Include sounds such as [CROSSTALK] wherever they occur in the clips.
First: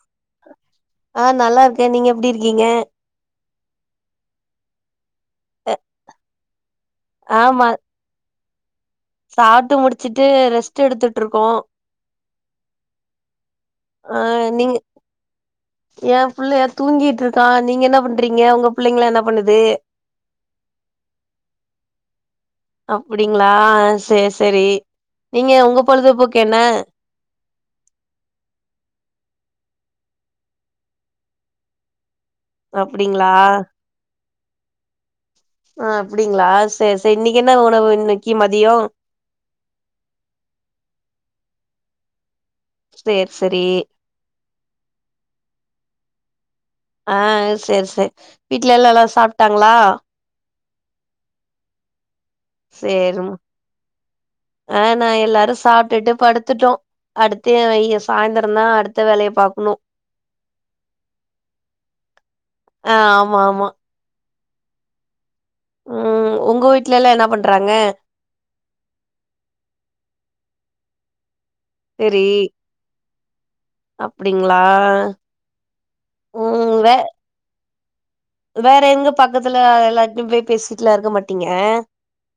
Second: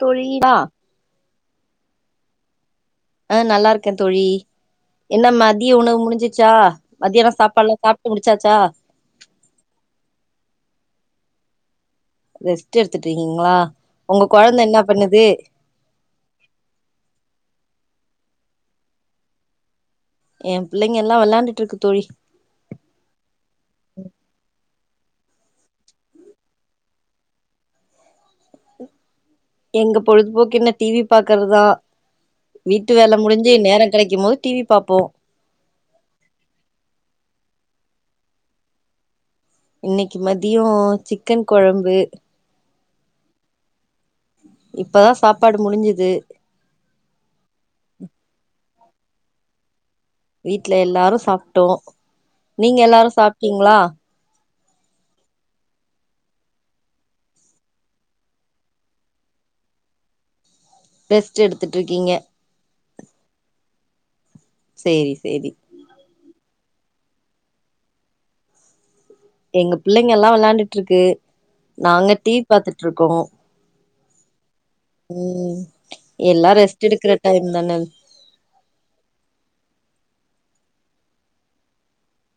தோழி [INAUDIBLE] ஆநல்லா இருக்கே நீங்க எப்டி இருக்கீங்க ஆ நல்லா இருக்கே தோழி என்ன மதிய உணவு முடிஞ்சிச்சா மதியான ஆமா சாப்பாடுலா சா முடிச்சாச்சா சாப்ட்டு முடிச்சிட்டு ரெஸ்ட் எடுத்துட்டு இருக்கோ ரெஸ்ட் எடுத்துட்டு இருக்கீங்களா ஒங்க கொழந்தை என்ன பண்ணுது என் பிள்ளையா தூங்கிட்டு இருக்கா நீங்க என்ன பண்றீங்க உங்க பிள்ளைங்கள என்ன பண்ணுது எ பிள்ளைங்க எல்லா வெளையாண்டுட்டு இருக்கு தோழி அப்டிங்களா செரி செரி நீங்க உங்க பொழுதுபோக்கு என்ன எங்க பொழுதுபோக்கு என்ன டிவி பாக்கறதுதா வீட்டு வேல அப்டிங்களா முடிஞ்சு நேர கெடைக்கும் போது டிவி பாப்போ ஆ அப்டிங்களா சரி சரி இன்னைக்கு என்ன உணவு இன்னைக்கு மதியோ இன்னைக்கு மதியோ சிக்கன் கொழம்பு சேர் செரி இப்பதா சாப்பாடு முடிஞ்சுது ஆ செரி செரி வீட்ல எல்லா ல்லா சாப்ட்டாங்களா வீட்ல எல்லாரு சாப்புட்டோ நீங்க எல்லாரு சேரிம்மா சாப்ட்டீங்களா ஆ நா எல்லாரு சாப்ட்டுட்டு படுத்துட்டோ அடுத்து [UNINTELLIGIBLE] சாய்ந்தரந்தா அடுத்த வேலைய பாக்கணு ரெஸ்ட் எடுத்துட்டு இருக்கீங்க ஆ ஆமா ஆமா சேரி சேரி ம் உங்க வீட்லல்லா என்ன பண்றாங்க எங்க பிள்ளைங்க எல்லா வெளயாண்டுட்டு இருக்கு நாங்க சரி டிவி பாத்துட்டுருக்கோ அப்டிங்களா ம் எல்லா ம் ரெஸ்ட் வே எடுக்கற டைம் தான வேற எங்க பக்கத்துல எல்லாருட்டயும் போய் பேசிட்டுலா இருக்க மாட்டீங்க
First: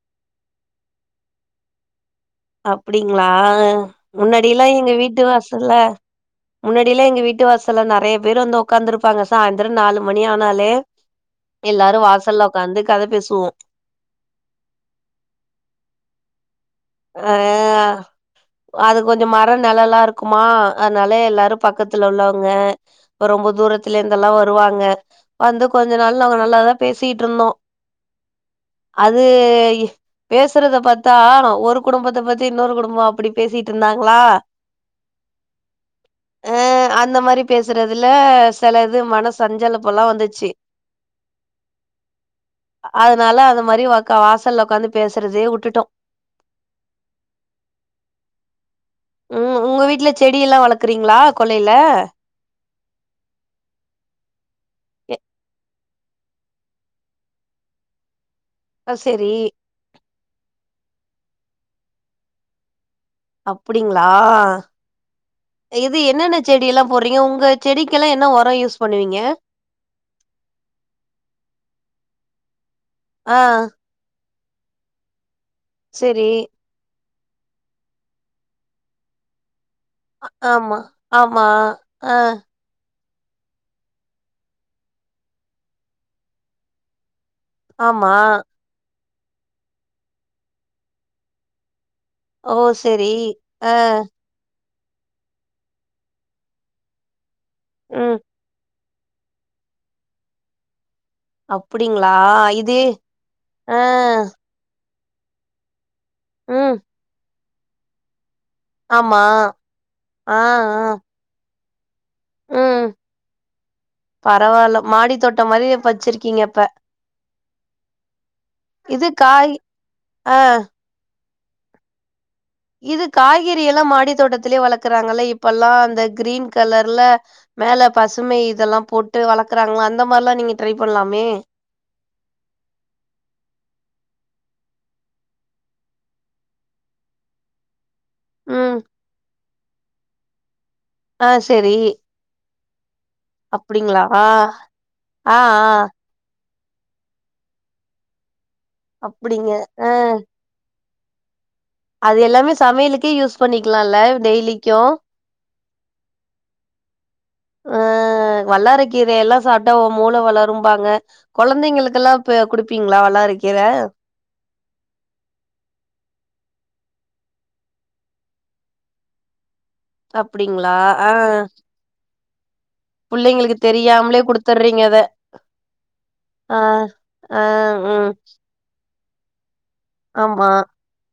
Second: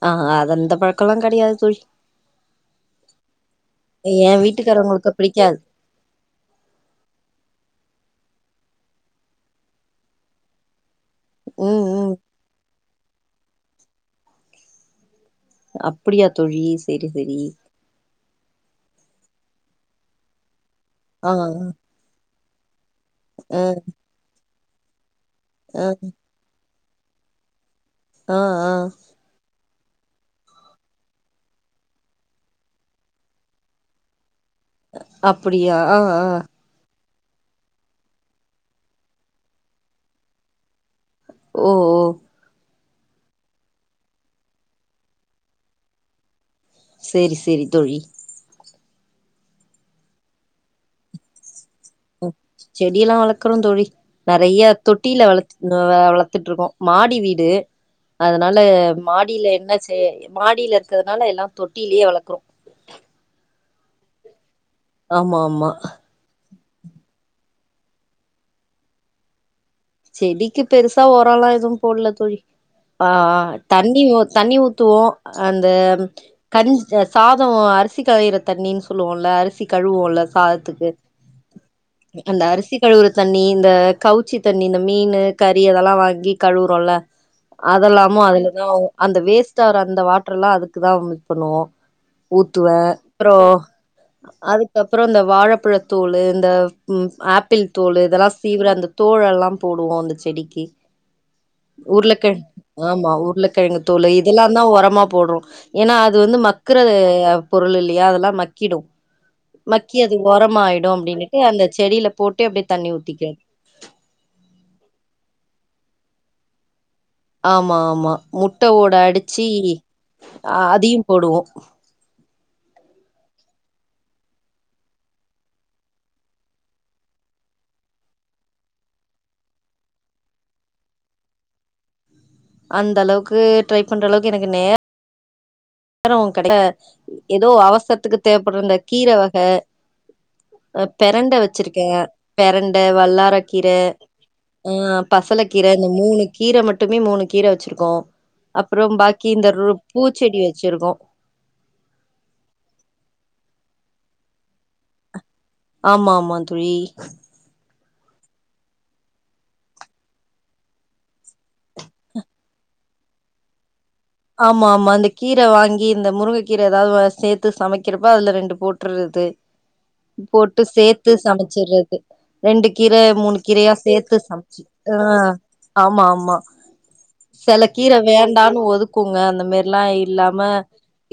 ஆஹ அ அதஅந்த பழக்கெல்லா கெடையாது தோழி அப்டிங்களா ஏ முன்னாடியல்லா எங்க வீட்டுக்காரவங்களுக்கு வீட்டு பிடிக்காது வாசல்ல முன்னாடியில எங்க வீட்டு வாசல நேறய பேர் வந்து உட்காந்துருப்பாங்க சாயந்திர நாலு மணி ஆனாலே ம் எல்லாரு ம் வாசல்ல உடக்காந்து கதை பேசுவோ அப்படியா தோழி செரி செரி அஹ் அது கொஞ்சோ மரம் நிலல்லா இருக்குமா அதனால ஆ எல்லாரு பக்கத்து [UNINTELLIGIBLE] உள்ளவங்க ரொம்ப ஆ தூரத்துல இருந்துெல்லா வருவாங்க வந்து ஆ கொஞ்சோ நாள் அவங்க நல்லாதா பேசிட்டு இருந்தோ ஆ ஆ அது பேசுறத பத்தா ஒரு குடும்பத்த பத்தி இன்னொரு குடும்ப அப்படி பேசிட்டு இருந்தாங்களா அப்படியா ஆ ஆ ஆ அந்த மாதிரி பேசுறதுல சில இது மன சஞ்சலப்பெல்லா வந்துச்சு ஓ ஓ அதனால அந்த மாரி வாசல்ல உடக்காந்து பேசுறதே விட்டுட்டோ சேரி சேரி தோழி ம் உங்க வீட்டுல செடி எல்லா வளர்க்கறீங்களா கொல்லையில ம் செடிய எல்லா வளக்கரரோ தோழி நெறைய தொட்டியில வள வளர்த்துட்டு இருக்கோ மாடி வீடு அதனால அ செரி மாடியில என்ன செய் மாடியில இருக்கிறதுனால எல்லா தொட்டிலேயே வளர்க்கறோ அப்டிங்களா ஆமா ஆமா இது என்னன்ன செடி எல்லா போடுறீங்க உங்க செடிக்கெல்லா என்ன உரம் யூஸ் பண்ணுவீங்க செடிக்கு பெருசா உர ஏதுவு போடல தோழி ஆ ஆஹ் தன் தண்ணி ஊத்துவோ அந்த செரி கன் சாதம் அரிசி காயிற தண்ணின்னு சொல்லுவோம்ல அரிசி கழுவோம்ல ஆமா சாதத்துக்கு ஆமா ஆ அந்த அரிசி கழுவுறு தண்ணி இந்த கவுச்சி தண்ணி இந்த மீன் கறி அதெல்லா வாங்கி கழுவுறோம்ல ஆமா அதெல்லாமு அதுலதா அந்த வேஸ்ட் வற அந்த வாட்டர் எல்லா அதுக்குதா பண்ணுவோ ஓ ஊத்துவே செரி அப்பற ஆ அதுக்கப்புற இந்த வாழைப்பழத்தோள் இந்த ஆப்பிள் தோள் ம் இதெல்லா சீவிர அந்த தோ தோழெல்லா போடுவோ அந்த செடிக்கு அப்டிங்களா ஊருலக்கிழ இது ஆமா ஆ ஊருலக்கிழ இதெலன தான உரமா போடுற ஏன்னா அது வந்து ம் மக்கற பொருள் இல்லையா அதெல்லா மக்கி மக்கிடு ஆமா மக்கி அது ஆ ஆ உரமாயிடு அப்டின்னுட்டு அந்த செடியில போட்டே அப்டியே தண்ணி ஊத்திக்க பரவாயில்ல மாடி தோட்ட மாரி வச்சிருக்கீங்கப்ப ஆமா ஆமா முட்டை ஓட இது காய் அடிச்சுஹ ஆ அதையு போடுவோ இது காய்கறி எல்லா மாடி தோட்டத்திலயே வளர்க்குறாங்கல்ல இப்ப எல்லா அந்த கிரீன் கலர்ல மேல பசுமை இதெல்லா போட்டு வளர்க்குறாங்கள அந்த மாரில்லா நீங்க ட்ரை பண்ணலாமே அந்த அளவுக்கு ட்ரை பண்ற அளவுக்கு எனக்கு நேர நேர கிடைய ஏதோ அவசத்துக்கு தேவைப்படுருந்த ம் கீரை வகை ஆ பெரண்ட செரி வச்சிருக்கே பெரண்டை வல்லார கீரை அப்டிங்களா ஆ ஆஹ் ஆ பசல கீரை இந்தந்த மூணு கீரை மட்டுமே மூணு கீரை வச்சிருக்கோ அப்புறம் பாக்கி இந்த அப்டிங்க ஆ பூச்செடி வச்சிருக்கோ அது எல்லாமே சமயலுக்கே யூஸ் பண்ணிக்கலாம்ல்ல டெய்லிக்கு ஆமா ஆமா தோழி அஹ் வள்ளரக்கீரை எல்லா சாப்பட்ட மூளை வளருபாங்க கொழந்தைங்களுக்கெல்லா இ குடுப்பீங்களா வல்லார கிர ஆம்மாமா அந்த கீர வாங்கி இந்த முருங்க கீர ஏதாவ்து சேத்து சமைக்கிறப்ப அதுல ரெண்டு போட்டறது போட்டு அப்டிங்களா ஆ சேத்து சமைச்சறது ரெண்டு கீரை மூணு புள்ளைங்களுக்கு கீரையா சேத்து தெரியாமலே சமைச்சு குடுத்துர்றீங்க அத ஆஹ ஆமா ஆம்மா ஆ ஆ சில கீர ம் வேண்டான்னு ஒதுக் க்குங்க அந்த மேர்ல்லா இல்லாம ஆமா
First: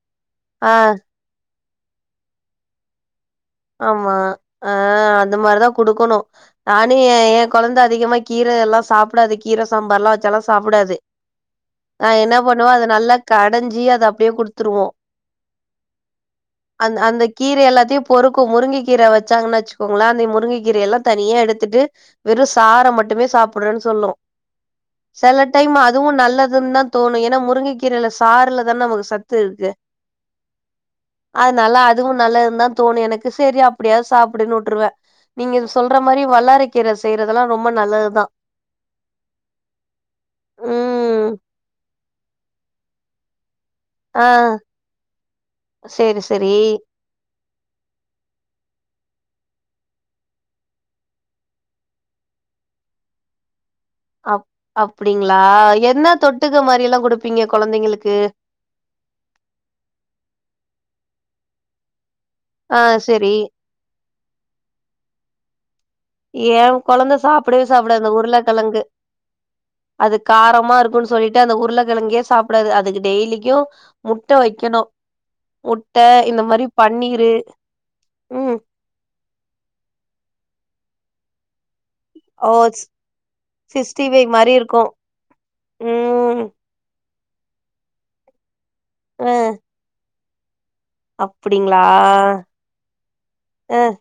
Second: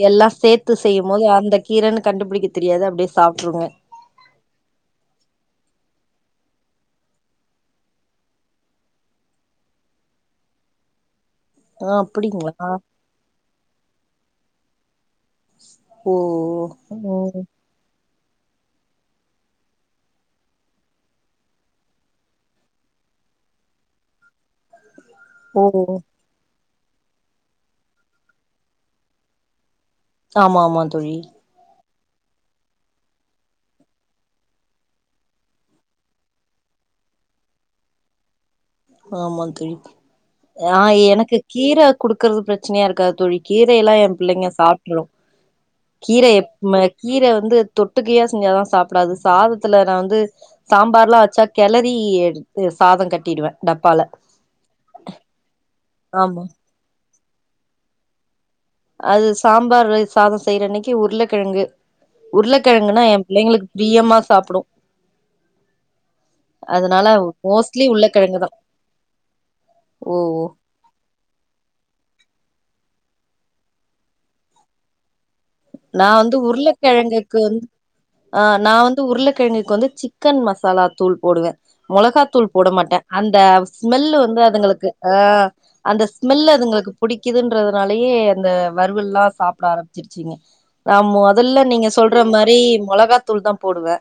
எல்லா ஆ சேத்து செய்யும் போது அந்த கீரைன்னு கண்டுபிடிக்க தெரியாது அப்டியே சப்ட்ருவோ ஆம்மா ஹ அந்த மார்தா குடுக்கணு நானு ஏ ஏ கொழந்த அதிகமா கீரல்லா சாப்டாது கீர சாம்பார் எல்லா வெச்சாலா சாப்டாது ஆ அ என்ன பண்வோ அப்டிங்களா அத நல்லா கடைஞ்சி அத அப்டியே குடுத்துருவோ ஓ அந்த் அந்த ம் கீர எல்லாத்தையு பொறுக்கு முருங்ககீர வெச்சாங்கன்னு வெச்சுக்கோங்ளே அந்த முருங்கக்கீரைய எல்லா தனியா எடுத்திட்டு வெறு சார மட்டுமே சாப்படறேனு சொல்லு சில ஓ டைம் அதுவு நல்லதுனு தா தோணு ஏனா முருங்கக்கீரைல சாருல தான நமக்கு சத்து இருக்கு ஆம்மாமா தோழி அதனால அதுவு நல்லதுனுதா தோணு எனக்கு சேரி அப்டியாவது சாப்பிடனு வுட்ருவே நீங்க இது சொல்ற மாரி வல்லாறைக்கீரை செய்றதெல்லா ரொம்ப நல்லதுதா ஆம்மா தோழி ஆ ம் எனக்கு கீர குடுக்கறது ப்ரச்சனையா இருக்காது தோழி கீரையெல்லா ஏ ஆ பிள்ளைங்க சாப்ட்ரு சேரி கீரை சேரி [UNINTELLIGIBLE] கீரை வந்து தொட்டுக்கையா செஞ்சாதா சாப்டாது சாதத்துல நா வந்து சாம்பார்ல்லா வேச்சா கெளரி எடுத் சாத கட்டிடுவே டப்பால அப் அப்டிங்களா என்ன ஆமா தொட்டுக்க மாரில்லா குடுப்பீங்க கொழந்தைங்ளுக்கு அது சாம்பார் சாத செய்ற அன்னைக்கு உருளைக்கெழங்கு ஆ உருளைக்கெழங்குனா ஏ சேரி புள்ளைங்களுக் பிரியம்மா சாப்டு ஏ அதனால கொழந்த சாப்பிடவே மோஸ்ட்லி சாப்டாது அந் உருளக்கெழங்குதா உருளைக்கெழங்கு ஓ அது காரமா இருக்குனு சொல்லிட் டு அந்த உருளைக்கெழங்கயே சாப்டாது அதுக்கு டெய்லிக்கு முட்ட வெக்கணு நா வந்து பன்னீரு உருளைக்கெழங்குக்கு ஆ ம் நா வந்து உருளைக்கெழங்குக்கு வந்து சிக்கன் மசாலா தூள் போடுவே மொளகாத்தூள் போட ஓட்ஸ் மாட்டே அந்த சிக்ஸ்டி ஸ்மெல்லு ஃபைவ் வந்து மாரி இருக்கு அதுங்களுக்கு ஆ அந்த ம் ஸ்மெல் அதுங்களுக்கு புடிக்குதுன்றதுனாலயே அந்த வறுவல்லா அ சாப்ட ஆரம்பிச்சிருச் நா மொதல்ல அப்டிங்களா நீங்க சொல்ற மாரி மொளகாத்தூள் தா அ போடுவே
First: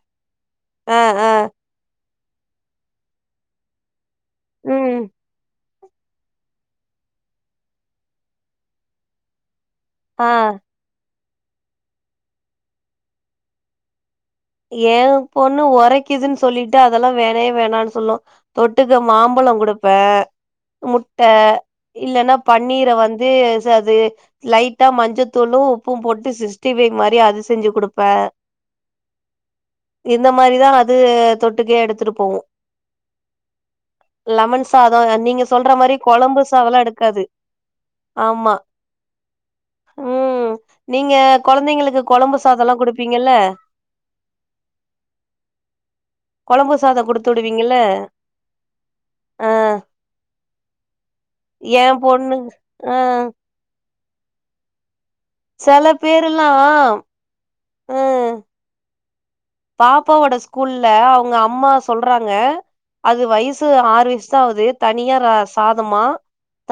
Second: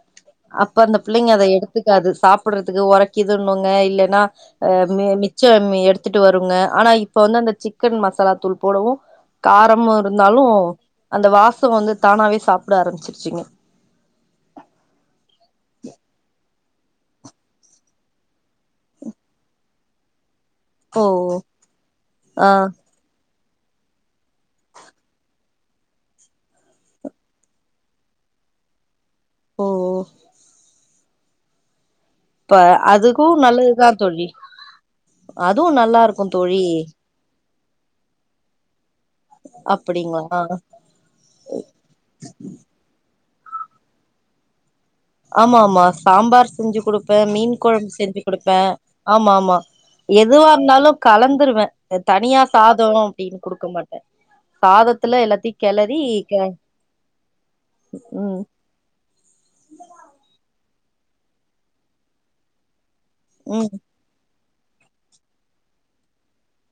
அப்ப அந்த அ அ பிள்ளைங்க அத எடு த்துக்காது சாப்பிடறதுக்கு உறக்கிதுண்ணுங்க இல்லைன்னா ம் மிச்சம்மே எடு வத்துட்டு வருங்க ஆனா இப்ப வந்து அந்த சிக்கன் மசாலா தூள் போடவு காரமு ஆ இருந்தாலு அந்த வாசவ் வந்து தானாவே சாப்ட ஆரம்பிச்சிருச்சிங் ஏ பொண்ணு உரைக்குதுனு சொல்லிட்டு அதெல்லா வேணவே வேணானு சொல்லூ தொட்டுக் மாம்பழோ குடுப்பே ஓ முட்ட இல்லைன்னா ஆ பன்னீரை வந்து அது லைட்டா மஞ்சத்தூளு உப்பூ போட்டு சிஸ்டிஃபைப் மாரி அது செஞ்சு குடுப்பே ஓ இந்த மாரிதா அது தொட்டுக்கே எடுத்துட்டு போகு இப்ப அதுக்கு நல்லதுதா தோழி லெமன் சாதோ நீங்க அதுவு சொல்ற மாரி நல்லா இருக்கு கொழம்பு தோழி சாதல்லா எடுக்காது ஆம்மா அப்டிங்களா நீங்க கொழந்தைங்களுக்கு கோழம்பு சாதல்லா குடுப்பீங்கல்ல ஆம்மாமா சாம்பார் கொழம்பு செஞ்சு சாதோ குடுப்பே குடுத்து மீன் விடுவீங்கல்ல கொழம்பு செஞ்சு குடுப்பே ஆமா ஆ ஆமா எதுவா இருந்தாலு கலந்து குடுத்துருவே ஏ இந்த பொண்ணு தனியா ஆ சாதம் அப்படின்னு குடுக்க மாட்டே சாதத்துல எல்லாத் தையு செல கெலரி க பேரெல்லா ம் பாப்பாவோட ஸ்கூல்ல அவுங்க அம்மா சொல்றாங்க அது வயசு ம் ஆறு வயசு சாவது தனியா சாதமா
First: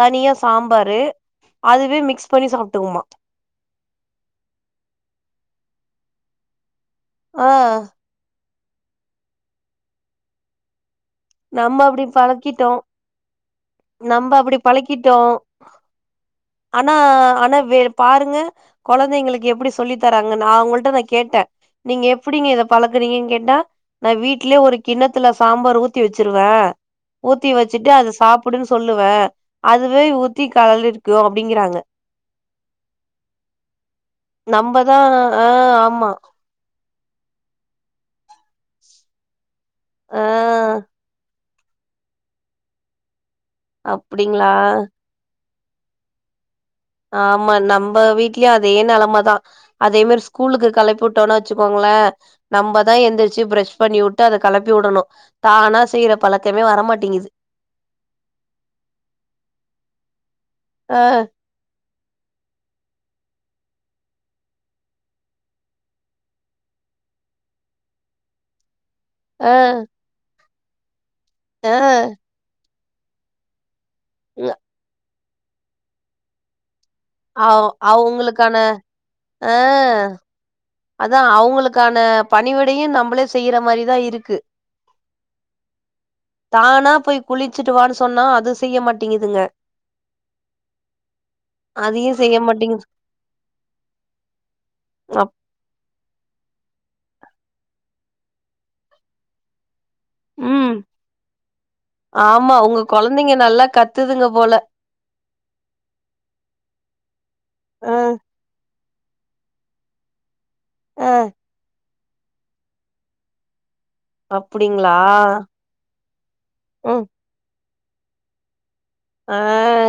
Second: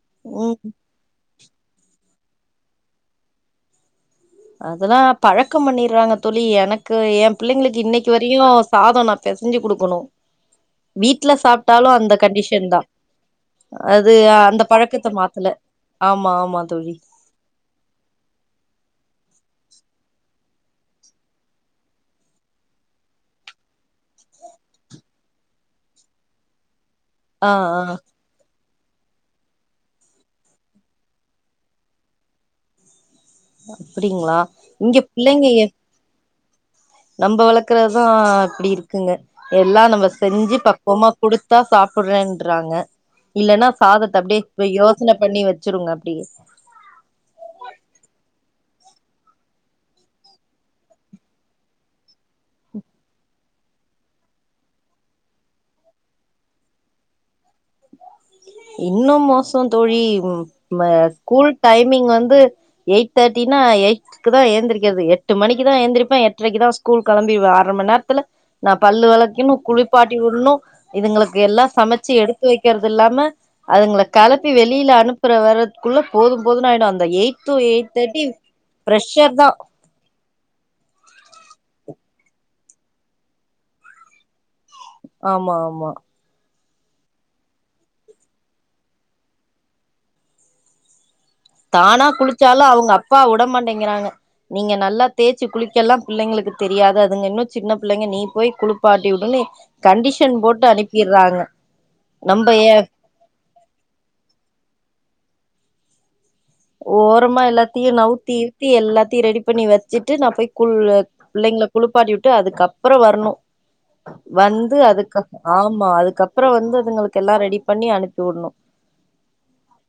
தனியா ம் சாம்பாரு அதுவே மிக்ஸ் பண்ணி சாப்ட்டுக்குமா அதெல்லா பழக்கம் பண்ணிடுறாங்க தோழி எனக்கு என் ஆ பிள்ளைங்களுக்கு இன்னைக்கி வரையு சாதம் நா பெசைஞ்சு குடுக்கணு வீட்ல நம்ம சாப்ட்டாலு அப்டி அந்த கண்டிஷன் பழக்கிட்டோ தா அது நம்ம அப்டி அந்த பழக்கத்த பழக்கிட்டோ மாத்தல ஆமா ஆமா ஆனா தோழி ஆனா வே பாருங்க குழந்தைங்களுக்கு எப்படி சொல்லி தராங்கன்னு அவங்கள்ட்ட நா கேட்டே நீங்க எப்படிங்க இத பழக்குறீங்கன்னு கேட்டா நா வீட்லயே ஒரு கிணத்துல சாம்பார் ஊத் ஊத்தி வெச்சிருவே ஊத்தி ஆ வெச்சுட்டு ஆ அதை சாப் அப்படின்னு சொல்லுவே அதுவே ஊத்தி கலல் இருக்கு அப்படிங்கறாங்க அப்டிங்களா நம்மதா இங்க பிள்ளைங்க ஆ எ ஆமா நம்ம வள்க்கறதான் இப்படி இருக்குங்க எல்லாம் நம்ம ஆ செஞ்சு பக்குவமா குடு த்தா சாப்பிடுறேன்றாங்க இல்லைன்னா சாதத்த அப்படியே அப்டிங்களா இப்ப யோ ச்சன பண்ணி வெச்சுருங்க அப்படியே ஆமா நம்ப வீட்லயு அதே நிலைமைதா அதே மாரி ஸ்கூலுக்கு களப்பி விட்டோனா வெச்சுக்கோங்களே நம்மதான் எந்திரிச்சு பிரரஷ் பண்ணி விட்டு அதை கிளப்பி விடணு தானா செய்யிற பழக்கமே வரமாட்டிங்குது இன்னு மோசோ தோழி ஆ ஸ்கூல் டைமிங் வந்து எயிட் தேர்ட்டினா எயிட் க்குதான் ஏந்திக்கிறது எட்டு மணிக்குதா ஏந்திரிப்பா எட்ரைக்கு தா ஸ்கூல் கெளம்பிருவா அரை மண் நேரத்துல நா பல்லு ஆ வளக்கணு குளிப்பாட்டி விடணு இதுங்களுக்கு ஆ எல்லாம் சமைச்சு எடுத்து வைக்கறது இல்லாம அதுங்களை களப்பி ம், வெளியில அனுப்புற வர்ரதுக்குள்ள போதும் போதும்னு ஆயிடும் அந்த எயிட் டு அவ் எயிட் தேர்டி அவங்களுக்கான பிரஷர் தா ஆ அதா அவுங்களுக்கான பணிவிடையு நம்மளே செய்யற மாதிரிதா இருக்கு ஆமா ஆமா தானா போய் குளிச்சுட்டுவான்னு சொன்னா அது செய்ய மாட்டிங்குதுங்க தானா அதையு செய்ய குளிச்சாலு மாட்டேங்குது அவுங்க அப்பா உட மாட்டேங்கிறாங்க நீங்க நல்லா அப் தேய்ச்சு குளிக்கல்லா பிள்ளைங்களுக்கு தெரியாது அதுங்க இன்னு சின்ன பிள்ளைங்க நீ போய் குளிப்பாட்டி உடுன்னு கண்டிஷன் போட்டு ம் அனுப்பிறாங்க நம்ப ஏ ந்தைங்க நல்லா கத்துதுங்க போல ஓரமா எல்லாத்தையு ஆ நவுத்தி எத்தி எல்லாத்தையு ரெடி பண்ணி வெச்சிட்டு நா போய் குள்ள ஆ பிள்ளைங்கள குளிப்பாட்டி விட்டு அதுக்குப்புற வரணு வந்து அப்டிங்களா அதுக்கப் ஆமா அதுக்கப்புற வந்து ம் அதுங்களுக்கு எல்லா ரெடி பண்ணி அனுப்பி விடணு ஆ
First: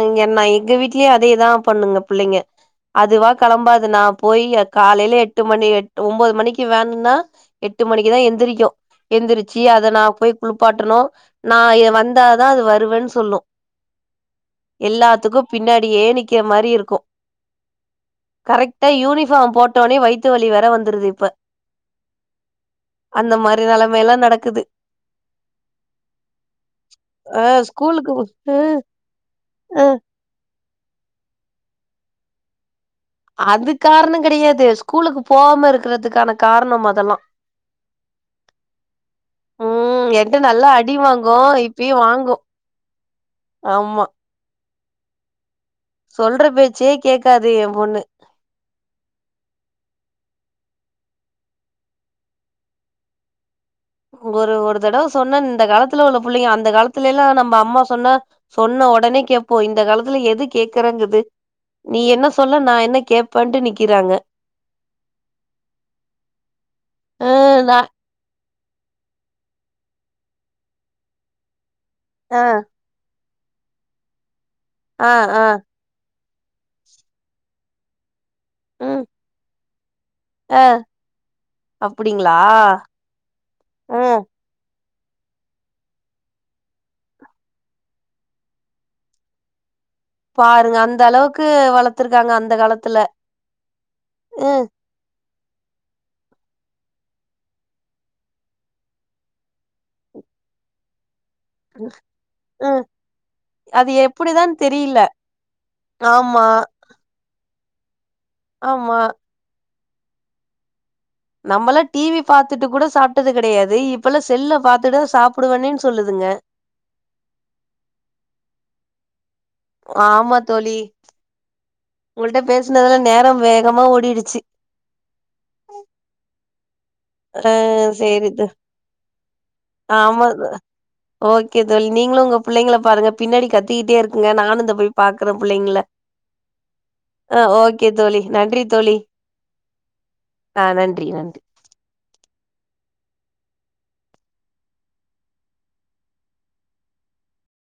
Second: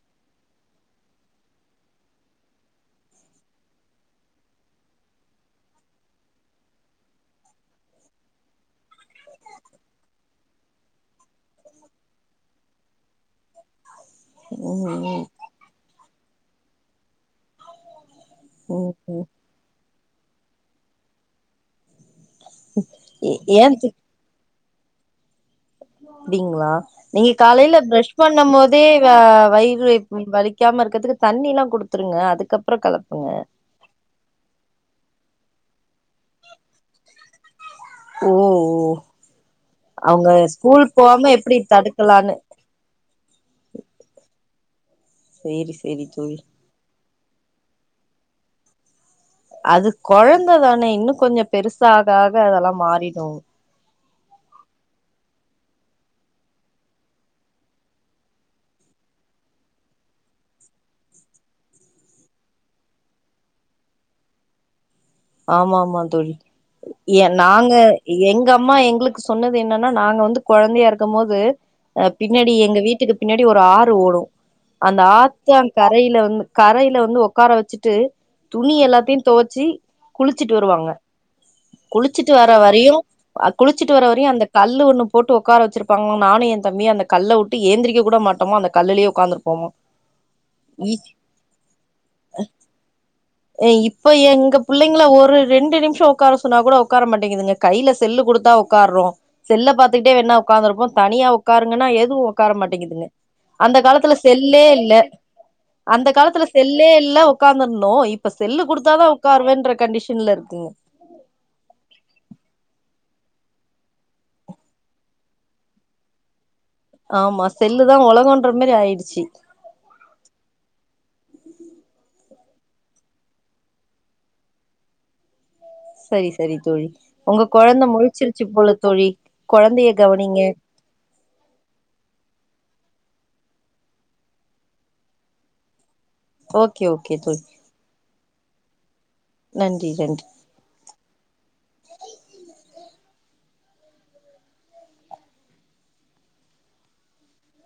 இங்க நா எங்க வீட்லயு அதேதா பண்ணுங்க பிள்ளைங்க அதுவா கெளம்பாது நா போய் காலையில எட்டு மணி ஒன்பது மணிக்கு வேனுன்னா எட்டு மணிக்குதா எந்திரிக்கு எந்திரிச்சு அதை நா போய் குளிப்பாட்டனு நா இ வந்தாதா அது வருவேன்னு சொல்லு ம் ம் எல்லாத்துக்கு பின்னாடியே நிக்கிற மாரி இருக்கு கரெக்ட்டா ம் ம் யூனிஃபார்ம் போட்டோனே வயித்து வலி வேற வந்துருது இப்ப ஏ அந்த மாரி ஏன் தி நிலைமை எல்லா நடக்குது அப்டிங்ளா நீங்க ஆ காலையில ப்ரஷ் பண்ணம் ஸ்கூலுக்கு போதே ஆ வயிறு வலி க்காம இருக்கறதுக்கு தண்ணில்லா குடுத்துருங்க அதுக்கப்புறொ கெளப்புங்க அது காரணங் கெடையாது ஸ்கூலுக்கு போவாம இருக்கிறதுக்கான காரணம் அததெல்லா ஓ ஓ ம் அவங்க என்ட்ட நல்லா ஸ்கூல் அடி போகாம வாங்கூ எப்டி இப்பயு வாங்கூ தடுக்கலான்னு ஆமா சேரி சேரி தோழி சொல்ற பேச்சே கேக்காது என் பொண்ணு அது கொழந்ததானே இன்னு கொஞ்ச பெருசா ஆக ஆக அதெல்லாம் மாறிடூ ஒரு ஒரு தடவ சொன்ன இந்த காலத்துல உள்ள புள்ளைங்க அந்த காலத்துல எல்லா நம்ப அம்மா சொன்னா சொன்ன ஒடனே கேப்போ இந்த காலத்துல எது கேக்குறங்குது நீ என்ன சொல்ல நா என்ன கேப்பன்ட்டு நிக்கிறாங்க ஆமா ஆமா தோழி ஏ ஆ நாங்க நா எங்க அம்மா எங்குளுக்கு சொன்னது என்னன்னா நாங்க வந்து கொழந்தையா இருக்கம் போது அ ஆ பின்னேடி எங்க வீட்டுக்கு பின்னாடி ஒரு ஆறு ஓடு அந்த ஆ ஆ ஆத்தங் கரையில வந்து கரையில வந்து உக்கார வச்சுட்டு துணி ம் எல்லாத்தையு தொவச்சி குளிச்சுட்டு ஆ வருவாங்க குளிச்சுட்டு அப்டிங்களா வர வரையு குளிச்சிட்டு வர ம் வரையு அந்த கல்லு ஒண்ணு போட்டு ஓக்கார வெச்சிருப்பாங்க நானு என் தம்பியு அந்த கல்ல வுட்டு ஏந்திரிக்க கூட மாட்டோமோ அந்த கல்லுலேயே உக்காந்துருப்போமா பாருங்க ஈ அந்த அளவுக்கு வளத்துருக்காங்க அந்த காலத்துல இப்ப எங்க ம் புள்ளைங் ங்கள ஒரு ரெண்டு நிம்ஷொ உக்கார சொன்னா கூட உக்கார மாட்டேங்குதுங்க கையில செல்லு குடுத்தா உக்கார்றோ செல்ல பாத்துக்கிட்டே வேன்னா உக்காந்துருப்போ தனியா உக் உக்காருங்கன்னா எதுவு உக்கார ம் மாட்டேங்கிதுங்க அந்த அது காலத்துல எப்டிதான் செல்லே இல்ல தெரில அந்த காலத்துல ஆமா செல்லே இல்ல உக்கார்ந்துரணு இப்ப செல்லு ஆமா குடுத்தாதா உக்காருவேன்ற கண்டிஷன்ல இருக்குங்க நம்பளா டிவி பாத்துட்டு கூட சாப்ட்டது கெடையாது இப்பல்லா செல்ல பாத்துட்டுதா சாப்டுவேன்னேன்னு சொல்லுதுங்க ஆமா செல்லு தா ஒலகோன்றமாரி ஆயிடுச்சி ஆமா தோழி உங்கள்ட்ட பேசுனதுல நேரொ வேகமா ஓடிடுச்சி சரி சரி தோழி உங்க ஆ கொழந்தை சேரி த முழிச்சிருச்சு போல தோழி கொழந்தைய ஆமா கவனிங்க [UNINTELLIGIBLE] ஓகே தோழி நீங்களு உங்க புள்ளைங்கள பாருங்க பின்னாடி கத்துக்கிட்டே இருக்குங்க நானு இந்த போய் பாக்குறே புள்ளைங்கள ஓகே ஓகே தோழி ஆ ஓகே தோழி நன்றி தோழி நன்றி நன்றி ஆ நன்றி நன்றி